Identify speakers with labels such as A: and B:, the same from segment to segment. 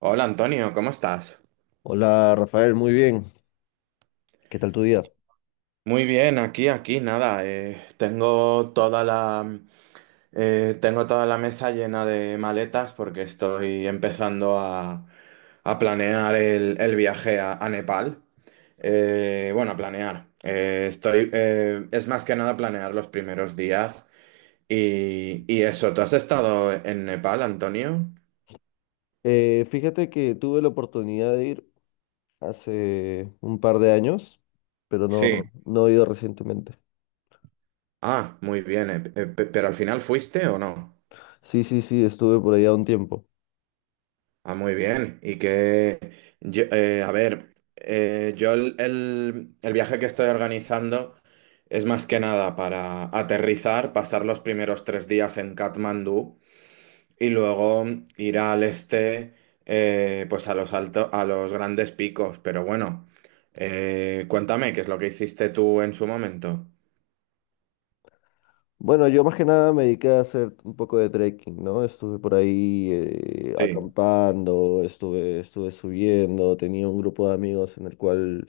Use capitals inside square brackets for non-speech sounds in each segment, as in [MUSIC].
A: Hola Antonio, ¿cómo estás?
B: Hola Rafael, muy bien. ¿Qué tal tu día?
A: Muy bien, aquí, aquí, nada. Tengo toda tengo toda la mesa llena de maletas porque estoy empezando a planear el viaje a Nepal. Bueno, a planear. Estoy, es más que nada planear los primeros días. Y eso, ¿tú has estado en Nepal, Antonio?
B: Fíjate que tuve la oportunidad de ir hace un par de años, pero
A: Sí.
B: no he ido recientemente.
A: Ah, muy bien. ¿Pero al final fuiste o no?
B: Sí, sí, sí, estuve por allá un tiempo.
A: Ah, muy bien. A ver, yo el viaje que estoy organizando es más que nada para aterrizar, pasar los primeros 3 días en Katmandú y luego ir al este, pues a los a los grandes picos. Pero bueno, cuéntame, ¿qué es lo que hiciste tú en su momento?
B: Bueno, yo más que nada me dediqué a hacer un poco de trekking, ¿no? Estuve por ahí
A: Sí,
B: acampando, estuve subiendo, tenía un grupo de amigos en el cual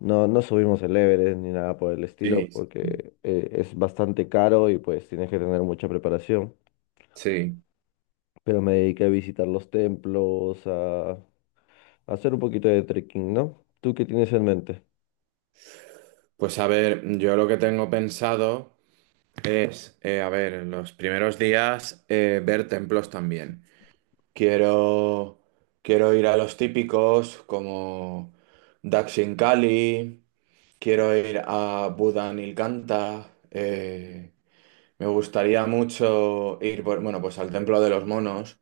B: no subimos el Everest ni nada por el estilo,
A: sí, sí.
B: porque es bastante caro y pues tienes que tener mucha preparación.
A: Sí.
B: Pero me dediqué a visitar los templos, a hacer un poquito de trekking, ¿no? ¿Tú qué tienes en mente?
A: Pues a ver, yo lo que tengo pensado. Es, a ver, en los primeros días ver templos también. Quiero, quiero ir a los típicos como Daxingkali, quiero ir a Buda Nilkanta, me gustaría mucho ir, bueno, pues al Templo de los Monos,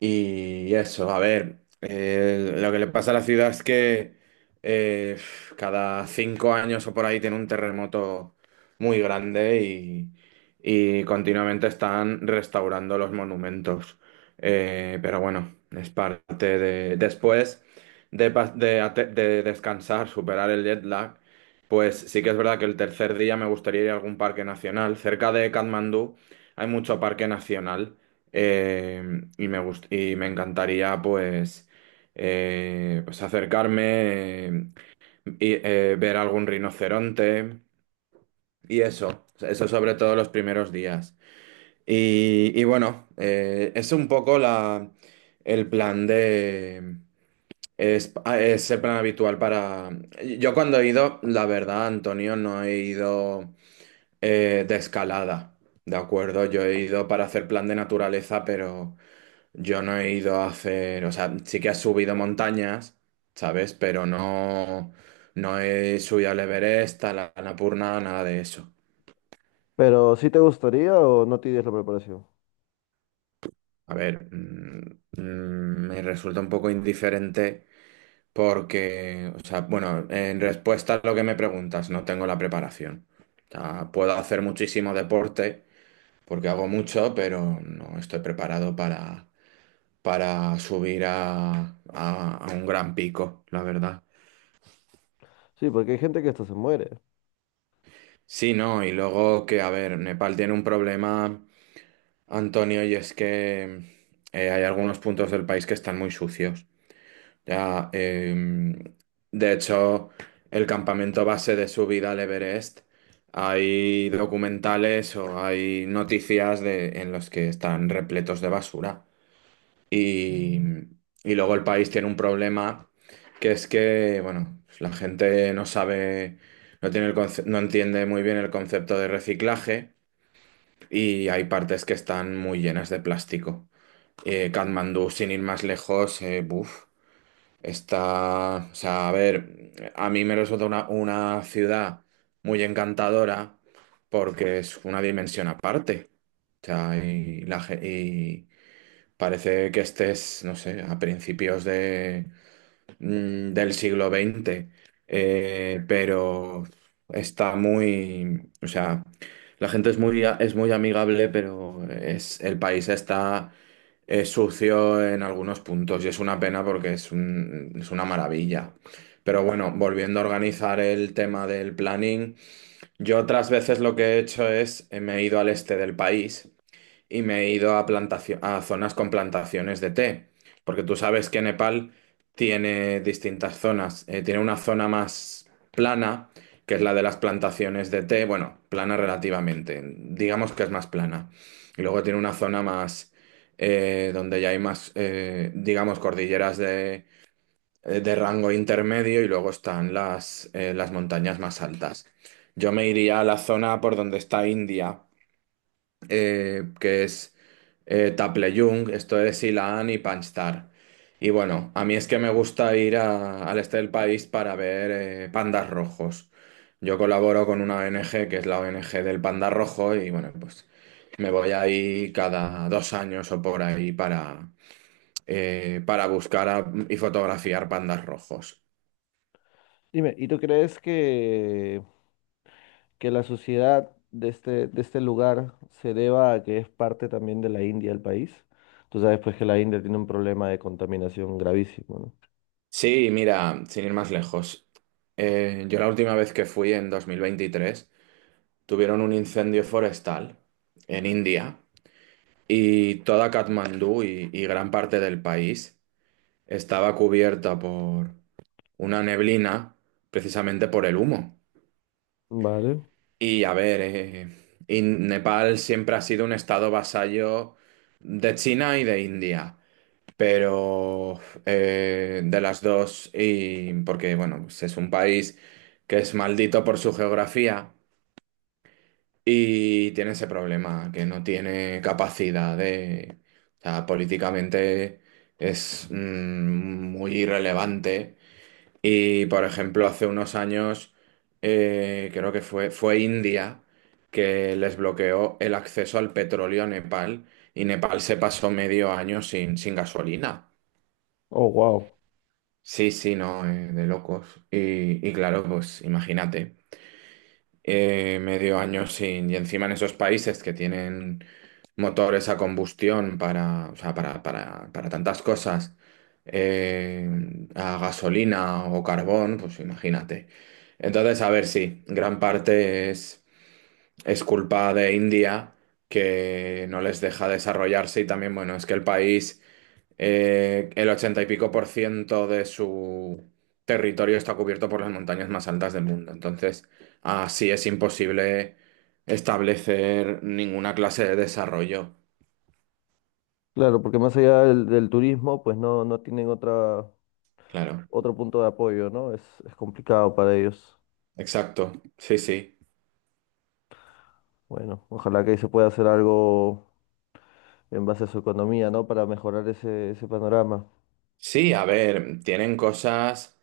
A: y eso, a ver, lo que le pasa a la ciudad es que eh, cada 5 años o por ahí tiene un terremoto muy grande y continuamente están restaurando los monumentos. Pero bueno, es parte de... Después de, pa- de ate- de descansar, superar el jet lag, pues sí que es verdad que el tercer día me gustaría ir a algún parque nacional. Cerca de Katmandú hay mucho parque nacional. Y y me encantaría pues, pues acercarme ver algún rinoceronte y eso sobre todo los primeros días. Y bueno, es un poco el plan de... Es, ah, es el plan habitual para... Yo cuando he ido, la verdad, Antonio, no he ido de escalada, ¿de acuerdo? Yo he ido para hacer plan de naturaleza, pero... Yo no he ido a hacer, o sea, sí que he subido montañas, ¿sabes? Pero no, no he subido al Everest, a la Annapurna, nada de eso.
B: Pero ¿sí te gustaría o no tienes la preparación?
A: A ver, me resulta un poco indiferente porque, o sea, bueno, en respuesta a lo que me preguntas, no tengo la preparación. O sea, puedo hacer muchísimo deporte porque hago mucho, pero no estoy preparado para subir a un gran pico, la verdad.
B: Sí, porque hay gente que hasta se muere.
A: Sí, no, y luego que, a ver, Nepal tiene un problema, Antonio, y es que hay algunos puntos del país que están muy sucios. Ya, de hecho, el campamento base de subida al Everest, hay documentales o hay noticias de, en los que están repletos de basura. Y, y luego el país tiene un problema que es que, bueno, pues la gente no sabe, no tiene el no entiende muy bien el concepto de reciclaje y hay partes que están muy llenas de plástico. Katmandú, sin ir más lejos, buf, está, o sea, a ver, a mí me resulta una ciudad muy encantadora porque es una dimensión aparte. O sea, parece que estés, no sé, a principios de, del siglo XX, pero está muy, o sea, la gente es muy, es muy amigable, pero es, el país está sucio en algunos puntos y es una pena porque es una maravilla. Pero bueno, volviendo a organizar el tema del planning, yo otras veces lo que he hecho es, me he ido al este del país y me he ido a a zonas con plantaciones de té, porque tú sabes que Nepal tiene distintas zonas. Tiene una zona más plana, que es la de las plantaciones de té, bueno, plana relativamente, digamos que es más plana. Y luego tiene una zona más donde ya hay más, digamos, cordilleras de rango intermedio y luego están las montañas más altas. Yo me iría a la zona por donde está India que es Taplejung, esto es Ilan y Panstar. Y bueno, a mí es que me gusta ir al este del país para ver pandas rojos. Yo colaboro con una ONG que es la ONG del panda rojo y bueno, pues me voy ahí cada 2 años o por ahí para y fotografiar pandas rojos.
B: Dime, ¿y tú crees que la sociedad de de este lugar se deba a que es parte también de la India el país? Tú sabes pues que la India tiene un problema de contaminación gravísimo,
A: Sí, mira, sin ir más lejos. Yo la última vez que fui en 2023 tuvieron un incendio forestal en India y toda Katmandú y gran parte del país estaba cubierta por una neblina precisamente por el humo.
B: ¿no? Vale.
A: Y a ver, y Nepal siempre ha sido un estado vasallo de China y de India. Pero de las dos, y porque bueno, pues es un país que es maldito por su geografía. Y tiene ese problema, que no tiene capacidad de... O sea, políticamente es muy irrelevante. Y, por ejemplo, hace unos años, creo que fue India que les bloqueó el acceso al petróleo a Nepal y Nepal se pasó medio año sin, sin gasolina.
B: Oh, wow.
A: Sí, sí, no, de locos. Y claro, pues imagínate. Medio año sin. Y encima en esos países que tienen motores a combustión para, o sea, para tantas cosas, eh, a gasolina o carbón, pues imagínate. Entonces, a ver, sí, gran parte es culpa de India que no les deja desarrollarse y también, bueno, es que el país el 80 y pico por ciento de su territorio está cubierto por las montañas más altas del mundo. Entonces, así es imposible establecer ninguna clase de desarrollo.
B: Claro, porque más allá del turismo, pues no tienen otra,
A: Claro,
B: otro punto de apoyo, ¿no? Es complicado para ellos.
A: exacto. Sí, sí.
B: Bueno, ojalá que ahí se pueda hacer algo en base a su economía, ¿no? Para mejorar ese panorama.
A: Sí, a ver, tienen cosas,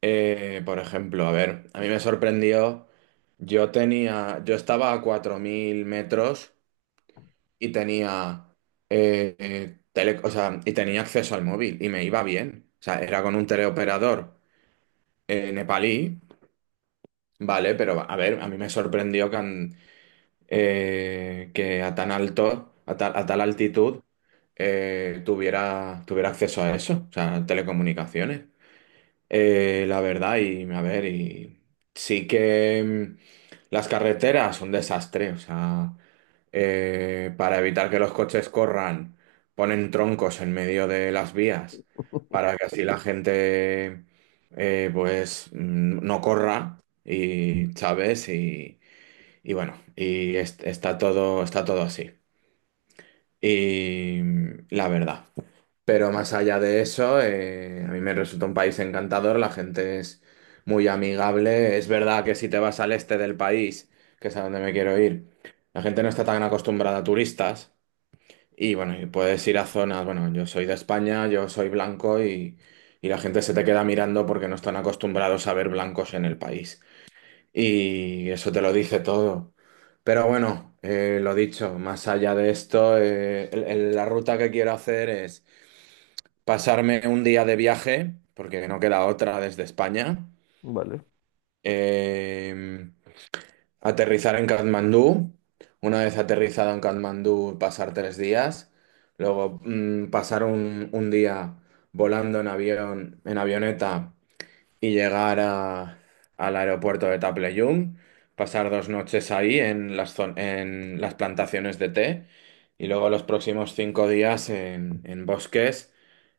A: por ejemplo, a ver, a mí me sorprendió, yo tenía, yo estaba a 4000 metros y tenía, o sea, y tenía acceso al móvil y me iba bien. O sea, era con un teleoperador nepalí, ¿vale? Pero a ver, a mí me sorprendió que a tan alto, a tal altitud, tuviera acceso a eso, o sea, telecomunicaciones. La verdad, y a ver, y sí que mm, las carreteras son un desastre, o sea, para evitar que los coches corran, ponen troncos en medio de las vías
B: [LAUGHS]
A: para que así la gente no corra y, ¿sabes? Y bueno, y está todo así. La verdad. Pero más allá de eso, a mí me resulta un país encantador, la gente es muy amigable. Es verdad que si te vas al este del país, que es a donde me quiero ir, la gente no está tan acostumbrada a turistas. Y bueno, y puedes ir a zonas, bueno, yo soy de España, yo soy blanco y la gente se te queda mirando porque no están acostumbrados a ver blancos en el país. Y eso te lo dice todo. Pero bueno, lo dicho, más allá de esto, la ruta que quiero hacer es pasarme un día de viaje, porque no queda otra desde España,
B: Vale.
A: eh, aterrizar en Katmandú, una vez aterrizado en Katmandú pasar 3 días, luego pasar un día volando en avión, en avioneta y llegar al aeropuerto de Taplejung, pasar dos noches ahí en en las plantaciones de té. Y luego los próximos 5 días en bosques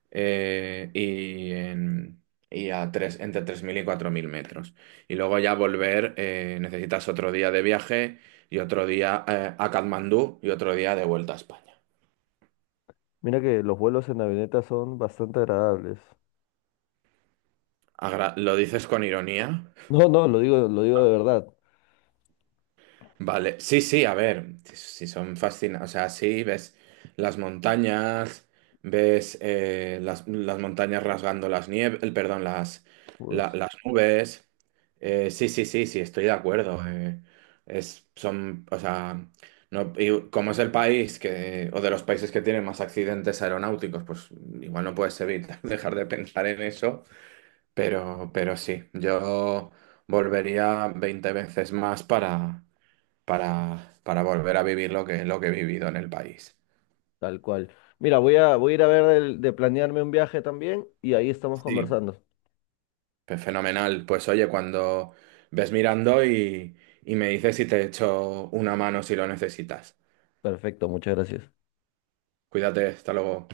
A: eh, y, en- y a tres, entre 3000 y 4000 metros. Y luego ya volver, necesitas otro día de viaje y otro día a Katmandú y otro día de vuelta a España.
B: Mira que los vuelos en avioneta son bastante agradables.
A: ¿Lo dices con ironía?
B: No, no, lo digo de verdad.
A: Vale, sí, sí, a ver, si son fascinantes, o sea, sí, ves las montañas, ves las montañas rasgando las nieves, perdón,
B: Pues
A: las nubes. Sí, sí, sí, sí, estoy de acuerdo, es, son, o sea, no, y como es el país que, o de los países que tienen más accidentes aeronáuticos, pues igual no puedes evitar [LAUGHS] dejar de pensar en eso, pero sí, yo volvería 20 veces más para volver a vivir lo que he vivido en el país.
B: tal cual. Mira, voy voy a ir a ver el- de planearme un viaje también y ahí estamos
A: Sí.
B: conversando.
A: Pues fenomenal. Pues oye, cuando ves mirando y me dices si te echo una mano si lo necesitas.
B: Perfecto, muchas gracias.
A: Cuídate, hasta luego.